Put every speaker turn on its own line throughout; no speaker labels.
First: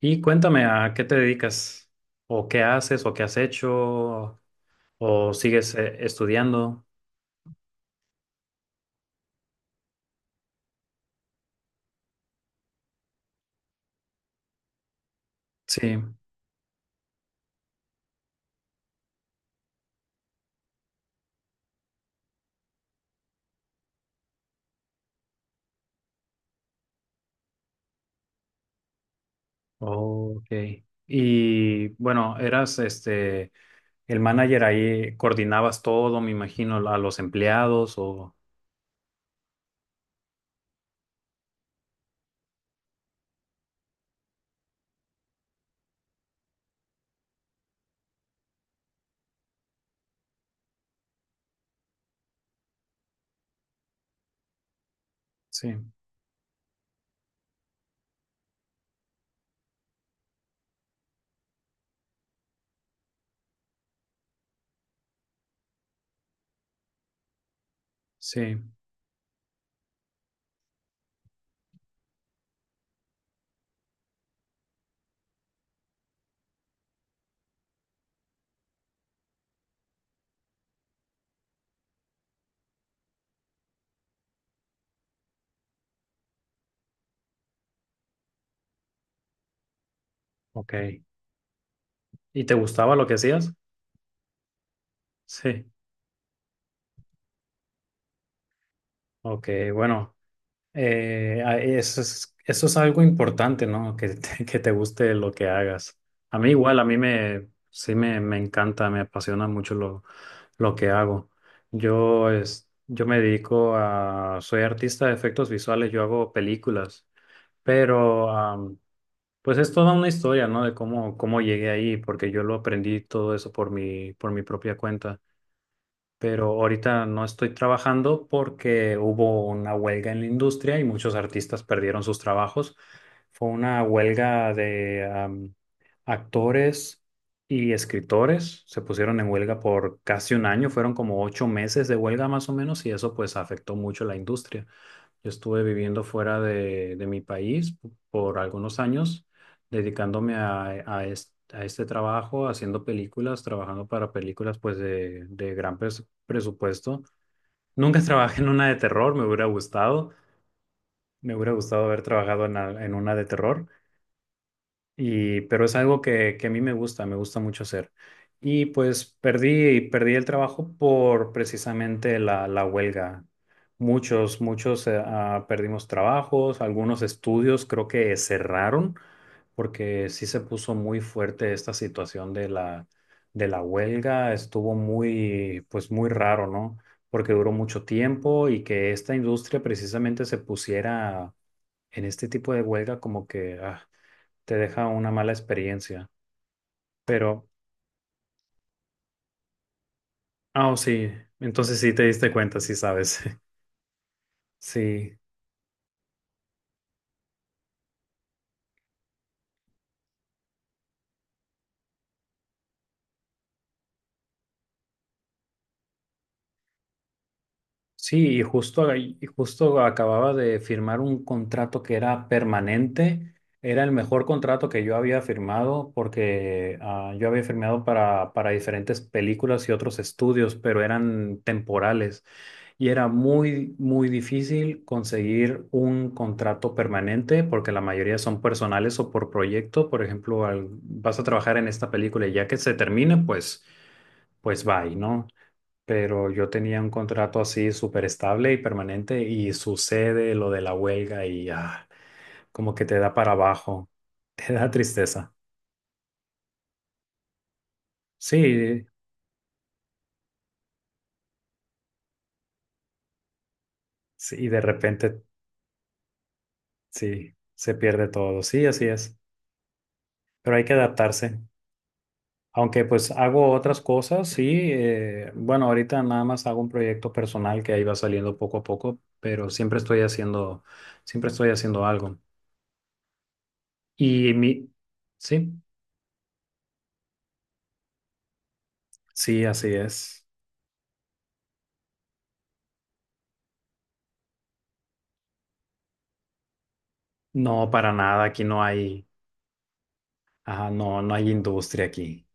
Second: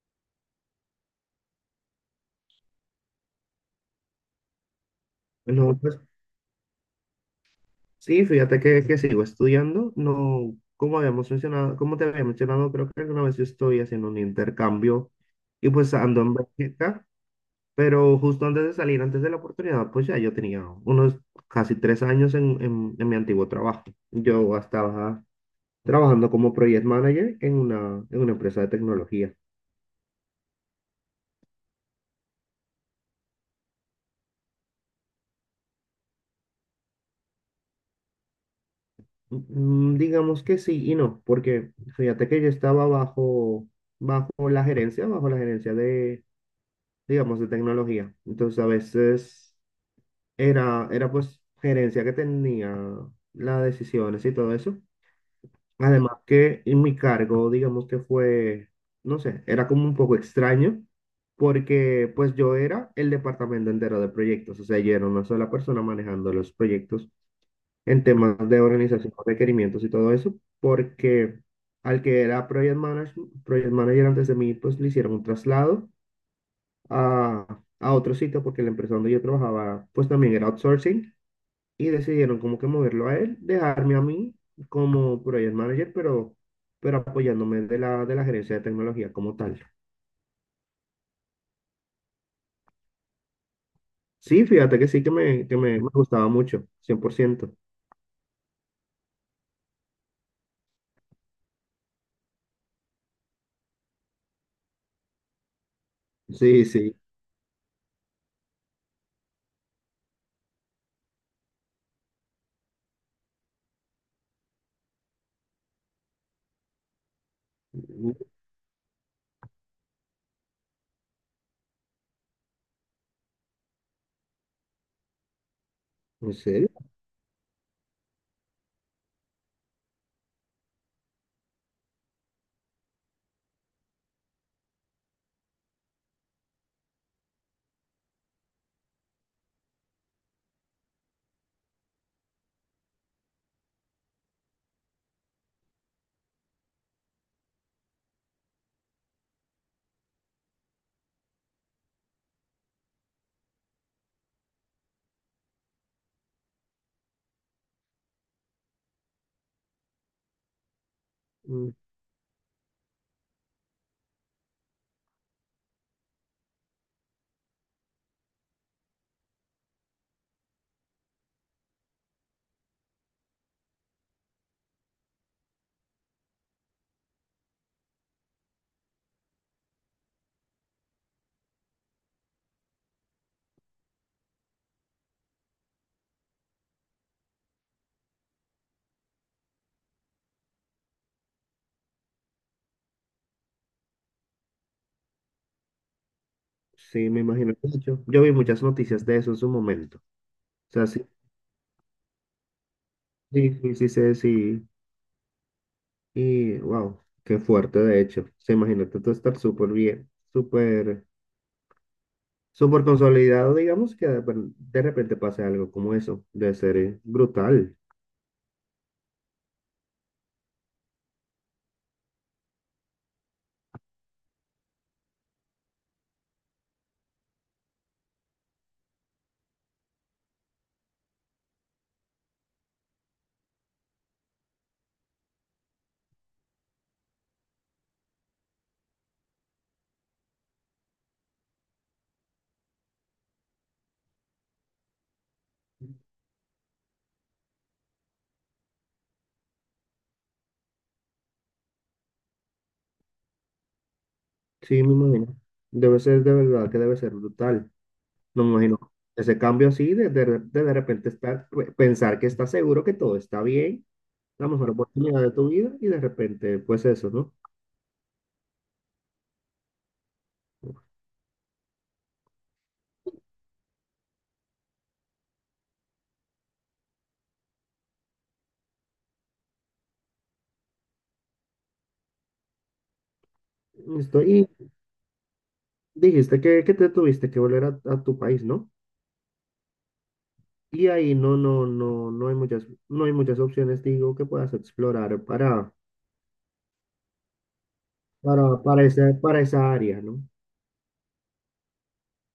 Y cuéntame, ¿a qué te dedicas? ¿O qué haces? ¿O qué has hecho? ¿O sigues
No, pues
estudiando?
sí, fíjate que sigo estudiando. No, como habíamos mencionado, como te había mencionado, creo que alguna vez yo estoy haciendo un intercambio y
Sí.
pues ando en Bélgica, pero justo antes de salir, antes de la oportunidad, pues ya yo tenía unos casi 3 años en mi antiguo trabajo. Yo estaba trabajando como project manager en una empresa de tecnología.
Ok. Y bueno, eras este el manager ahí, coordinabas todo, me imagino, a los empleados o
Digamos que sí y no, porque fíjate que yo estaba bajo la gerencia, bajo la gerencia de tecnología. Entonces, a veces era pues gerencia que tenía las decisiones y todo eso.
sí,
Además que en mi cargo, digamos que fue, no sé, era como un poco extraño, porque pues yo era el departamento entero de proyectos, o sea, yo era una sola persona manejando los proyectos en temas
sí,
de organización, requerimientos y todo eso, porque al que era project manager antes de mí, pues le hicieron un traslado a otro sitio porque la empresa donde yo trabajaba pues también era outsourcing y decidieron como que moverlo a él, dejarme a mí como project manager, pero apoyándome de la gerencia de tecnología como tal.
ok. ¿Y te gustaba lo que hacías?
Sí, fíjate que sí que me, que
Sí.
me, me gustaba mucho, 100%.
Ok, bueno. Eso es, eso es algo importante, ¿no? Que te, que te guste lo que hagas. A mí
Sí,
igual, a mí
sí.
me, sí me encanta, me apasiona mucho lo que hago. Yo, es, yo me dedico a, soy artista de efectos visuales, yo hago películas,
Mm,
pero pues es toda una historia, ¿no? De cómo, cómo llegué ahí, porque yo lo aprendí todo eso por mi propia cuenta,
¿En
pero
serio?
ahorita no estoy trabajando porque hubo una huelga en la industria y muchos artistas perdieron sus trabajos. Fue una huelga de actores y escritores. Se pusieron en huelga por casi un año, fueron como ocho meses de huelga más o menos y eso pues afectó mucho la industria. Yo estuve viviendo fuera de mi país por algunos años, dedicándome a, a este trabajo, haciendo películas, trabajando para películas pues de gran presupuesto. Nunca trabajé en una de terror, me hubiera
Mm,
gustado haber trabajado en, en una de terror, y, pero es algo que a mí me gusta mucho hacer. Y pues perdí, perdí el trabajo por precisamente la, la huelga. Muchos, muchos perdimos trabajos, algunos estudios creo que cerraron porque sí se puso muy fuerte esta situación de la huelga. Estuvo muy, pues muy raro, ¿no? Porque duró mucho tiempo y que esta industria precisamente se pusiera en este tipo de huelga como que... te deja una mala experiencia.
Sí, me
Pero,
imagino que mucho. Yo vi muchas noticias de eso en su momento. O
oh,
sea, sí,
sí, entonces sí te diste cuenta, sí sabes.
sí, sí, sí, sé, sí.
Sí,
Y wow, qué fuerte, de hecho. Se imagina tú estar súper bien, súper súper consolidado, digamos, que de repente pase algo como eso. Debe ser brutal.
sí, y justo, y justo acababa de firmar un contrato que era permanente. Era el mejor contrato que yo había firmado porque yo había firmado para diferentes películas y otros estudios, pero eran temporales. Y era muy, muy difícil conseguir un contrato permanente porque la mayoría son personales o por proyecto. Por ejemplo, vas a trabajar en esta película y ya que se termine, pues, pues bye, ¿no? Pero yo tenía un contrato así súper estable y permanente y sucede lo de la huelga y como que te da para abajo, te da
Sí, me
tristeza.
imagino. Debe ser de verdad que debe ser brutal. No me
Sí,
imagino. Ese cambio así, de repente estar, pensar que estás seguro que todo está bien,
sí, y
la
de
mejor
repente
oportunidad de tu vida, y de repente, pues eso, ¿no?
sí, se pierde todo, sí, así es, pero hay que adaptarse. Aunque pues hago otras cosas, sí, bueno, ahorita nada más hago un proyecto personal que ahí va saliendo poco a poco, pero siempre estoy haciendo algo.
Listo.
Y
Y
mi, sí,
dijiste que te tuviste que volver a tu país, ¿no?
sí, así es.
Y ahí no hay muchas, no hay muchas opciones, digo, que puedas explorar para,
No, para nada, aquí
para,
no
para esa,
hay,
para esa área, ¿no?
ajá, no, no hay industria aquí.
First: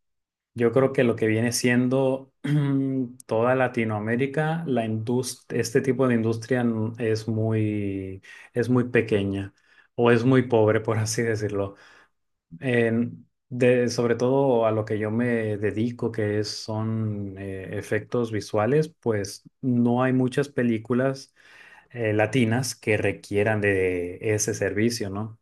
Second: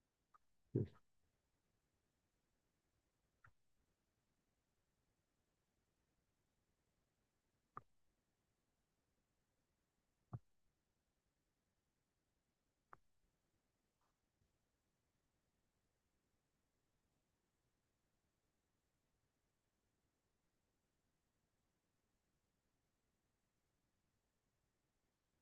Yo creo que lo que viene siendo toda Latinoamérica, este tipo de industria es muy pequeña o es muy pobre, por así decirlo. Sobre todo a lo que yo me dedico, que es, son efectos visuales, pues no hay muchas películas latinas que requieran de ese servicio, ¿no?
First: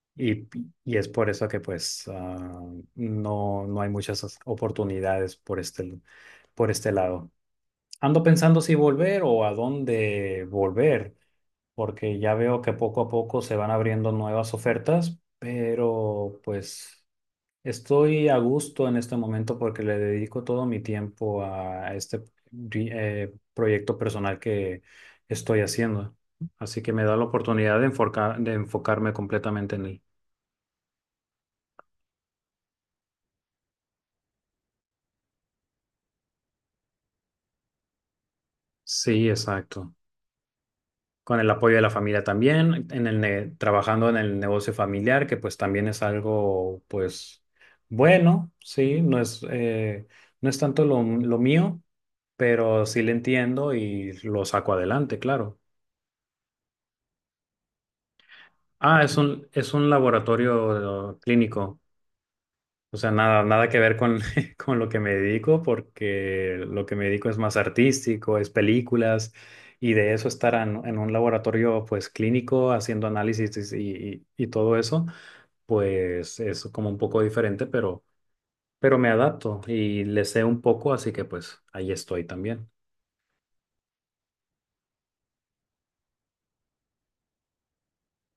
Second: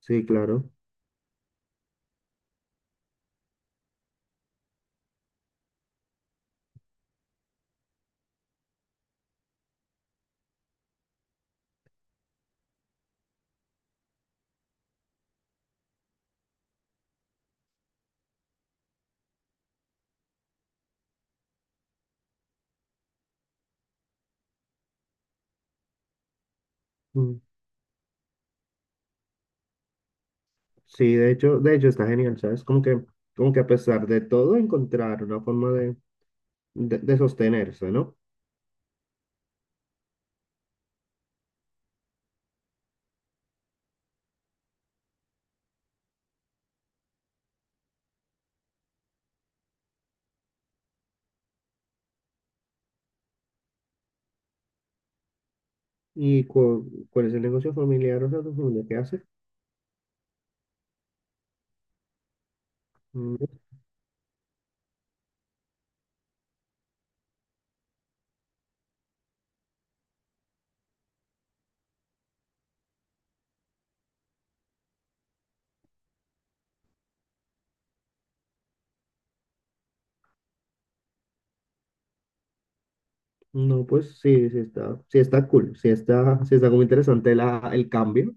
Sí,
Y,
claro.
y es por eso que pues no, no hay muchas oportunidades por este lado. Ando pensando si volver o a dónde volver, porque ya veo que poco a poco se van abriendo nuevas ofertas, pero pues estoy a gusto en este momento porque le dedico todo mi tiempo a este proyecto personal que estoy haciendo. Así que me da la
Mm.
oportunidad de de enfocarme completamente en él.
Sí, de hecho está genial, ¿sabes? Como que a pesar de todo, encontrar una forma de sostenerse, ¿no?
Sí, exacto. Con el apoyo de la familia también, trabajando en el negocio familiar, que pues también es algo, pues, bueno, sí, no es, no es tanto lo mío, pero sí le entiendo y lo saco adelante, claro.
¿Y cuál es el negocio familiar? O sea, tu familia, ¿qué
Ah,
hace?
es un laboratorio clínico. O sea, nada,
Mm,
nada que ver con, con lo que me dedico, porque lo que me dedico es más artístico, es películas, y de eso estar en un laboratorio pues clínico haciendo análisis y, y todo eso, pues es como un poco diferente, pero me adapto y le sé un poco, así que pues ahí estoy también.
No, pues sí, sí está cool, sí está como interesante el cambio.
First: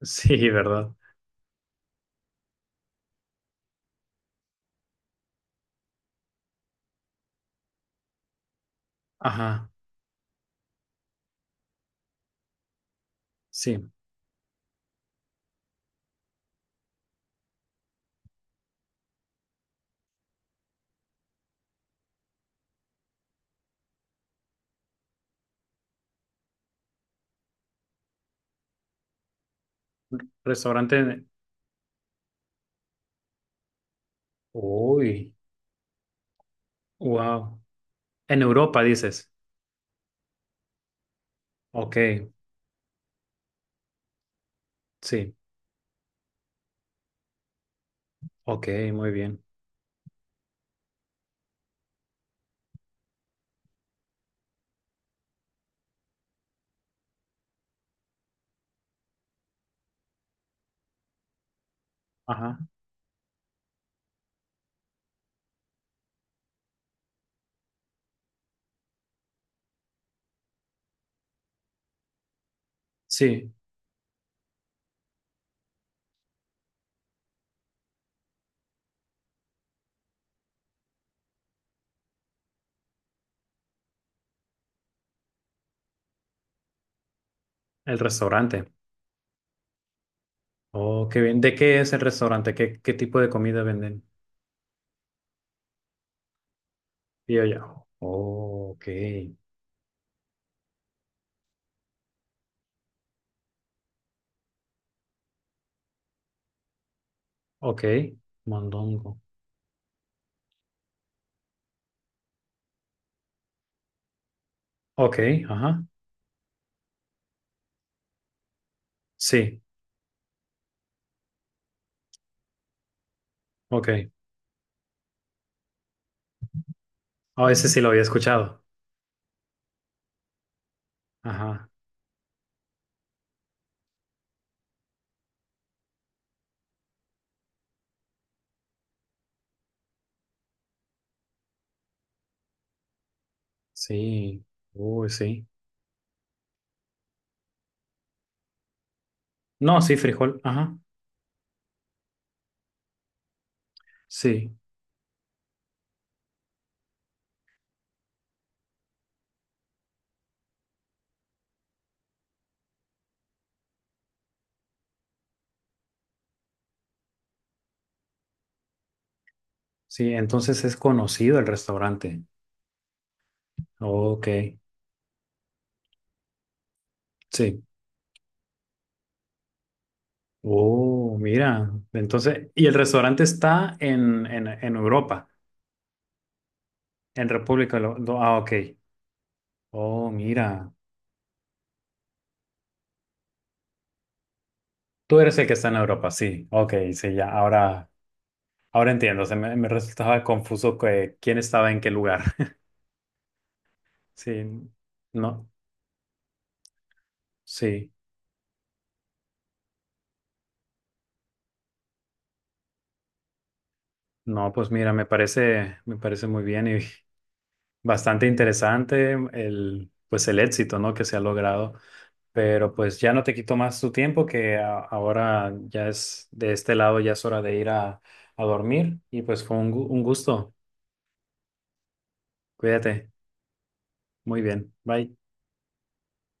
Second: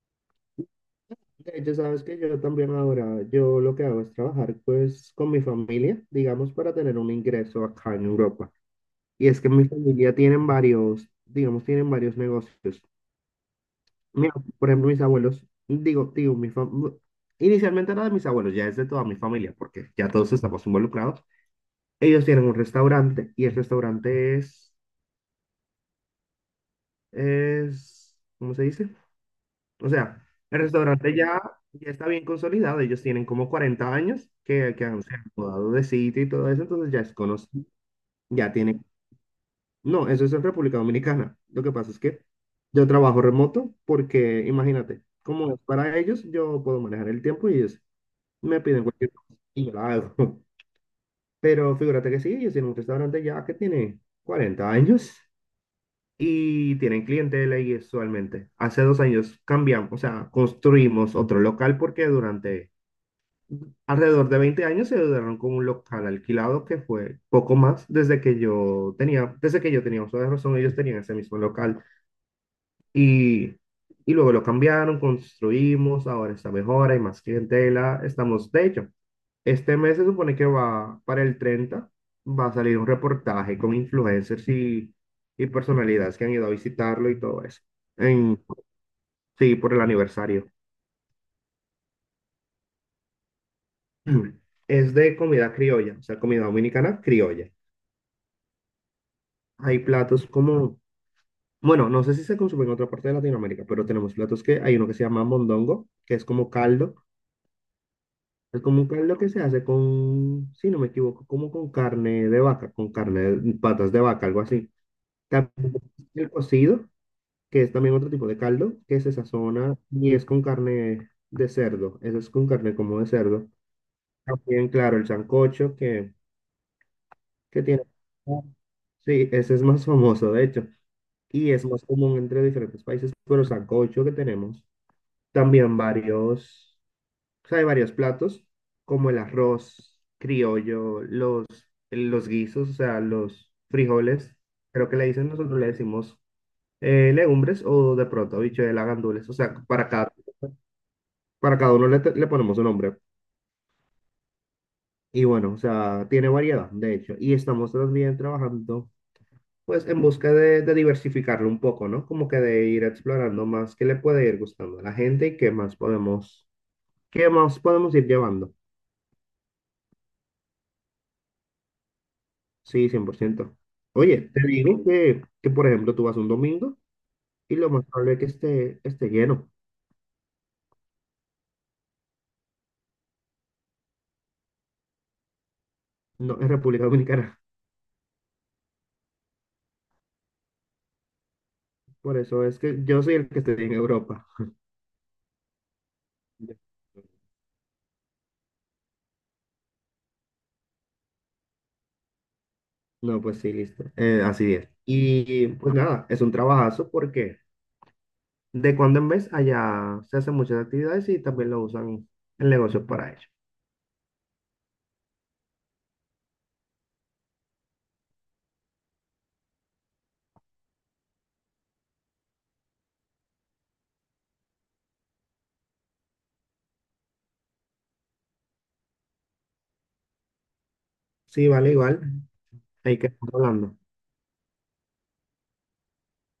Sí, ¿verdad?
De hecho, sabes que yo también ahora, yo lo que hago es trabajar pues con mi familia, digamos, para tener un ingreso acá en Europa. Y es que mi
Ajá,
familia tienen varios, digamos, tienen varios negocios.
sí.
Mira, por ejemplo, mis abuelos, digo, inicialmente era de mis abuelos, ya es de toda mi familia, porque ya todos estamos involucrados. Ellos tienen un restaurante y el restaurante es, ¿cómo se dice? O sea, el
Restaurante.
restaurante ya está bien consolidado, ellos tienen como 40 años que se han
Uy,
mudado de sitio y todo eso, entonces ya es
wow.
conocido,
En
ya
Europa,
tienen,
dices.
no, eso es en República Dominicana. Lo que pasa
Ok,
es que yo trabajo remoto porque, imagínate,
sí.
como es para ellos, yo puedo manejar el tiempo y ellos me
Ok,
piden
muy
cualquier cosa
bien.
y yo la hago. Pero figúrate que sí, ellos tienen un restaurante ya que tiene 40 años y tienen clientela y usualmente. Hace 2 años cambiamos, o sea, construimos otro local porque
Ajá,
durante alrededor de 20 años se duraron con un local alquilado que fue poco más desde que yo tenía uso de razón, ellos tenían ese mismo local.
sí.
Y, y luego lo cambiaron, construimos, ahora está mejor, hay más clientela, estamos, de hecho, este mes se supone que va para el 30, va a salir un reportaje con influencers y personalidades que han ido a visitarlo y todo eso.
El
En,
restaurante.
sí, por el aniversario.
Oh, qué bien. ¿De qué es el restaurante? ¿Qué, qué tipo de comida venden?
Mm. Es de comida criolla, o sea, comida dominicana
Y yo
criolla.
ya. Oh, ok.
Hay platos como, bueno, no sé si se consume en otra parte de Latinoamérica, pero tenemos platos que hay uno que se llama mondongo, que es como caldo.
Ok.
Es como un
Mondongo.
caldo que se hace con, si no me equivoco, como con carne de vaca, con carne de patas de vaca, algo así.
Ok,
También
ajá.
el cocido, que es también otro tipo de caldo, que se
Sí,
sazona y es con carne de cerdo. Eso es con carne como de cerdo.
ok.
También, claro, el sancocho que,
Oh,
que
ese sí
tiene.
lo había escuchado.
Sí, ese es más famoso, de hecho, y es
Ajá.
más común entre diferentes países, pero sancocho que tenemos. También varios. O sea, hay varios platos, como el arroz criollo, los guisos, o sea, los frijoles,
Sí.
creo que le
Uy,
dicen,
sí.
nosotros le decimos legumbres o de pronto habichuelas, gandules, o sea,
No,
para
sí,
cada,
frijol. Ajá.
para cada uno le ponemos un nombre.
Sí.
Y bueno, o sea, tiene variedad, de hecho, y estamos también trabajando, pues, en busca de diversificarlo un poco, ¿no? Como que de ir explorando más qué le puede ir gustando a la gente y qué más podemos ir llevando.
Sí, entonces es conocido el restaurante.
Sí, 100%.
Ok.
Oye, te digo que, por ejemplo, tú vas un domingo y
Sí.
lo más probable es que esté lleno,
Oh, mira. Entonces, y el restaurante está en Europa,
no en República
en
Dominicana.
República. Ah, ok. Oh, mira.
Por eso es que yo soy el que estoy en Europa.
Tú eres el que está en Europa, sí. Ok, sí, ya. Ahora, ahora entiendo. Se me, me resultaba confuso que, quién estaba en qué lugar.
No, pues sí, listo.
Sí,
Así es.
no,
Y pues nada, es un trabajazo porque
sí.
de cuando en vez allá se hacen muchas actividades y también lo usan en negocios para ello.
No, pues mira, me parece muy bien y bastante interesante el, pues el éxito, ¿no?, que se ha logrado. Pero pues ya no te quito más tu tiempo, que ahora ya es de este lado, ya es hora de ir a dormir. Y pues fue un, un gusto.
Sí, vale, igual. Hay que
Cuídate.
estar hablando.
Muy bien. Bye.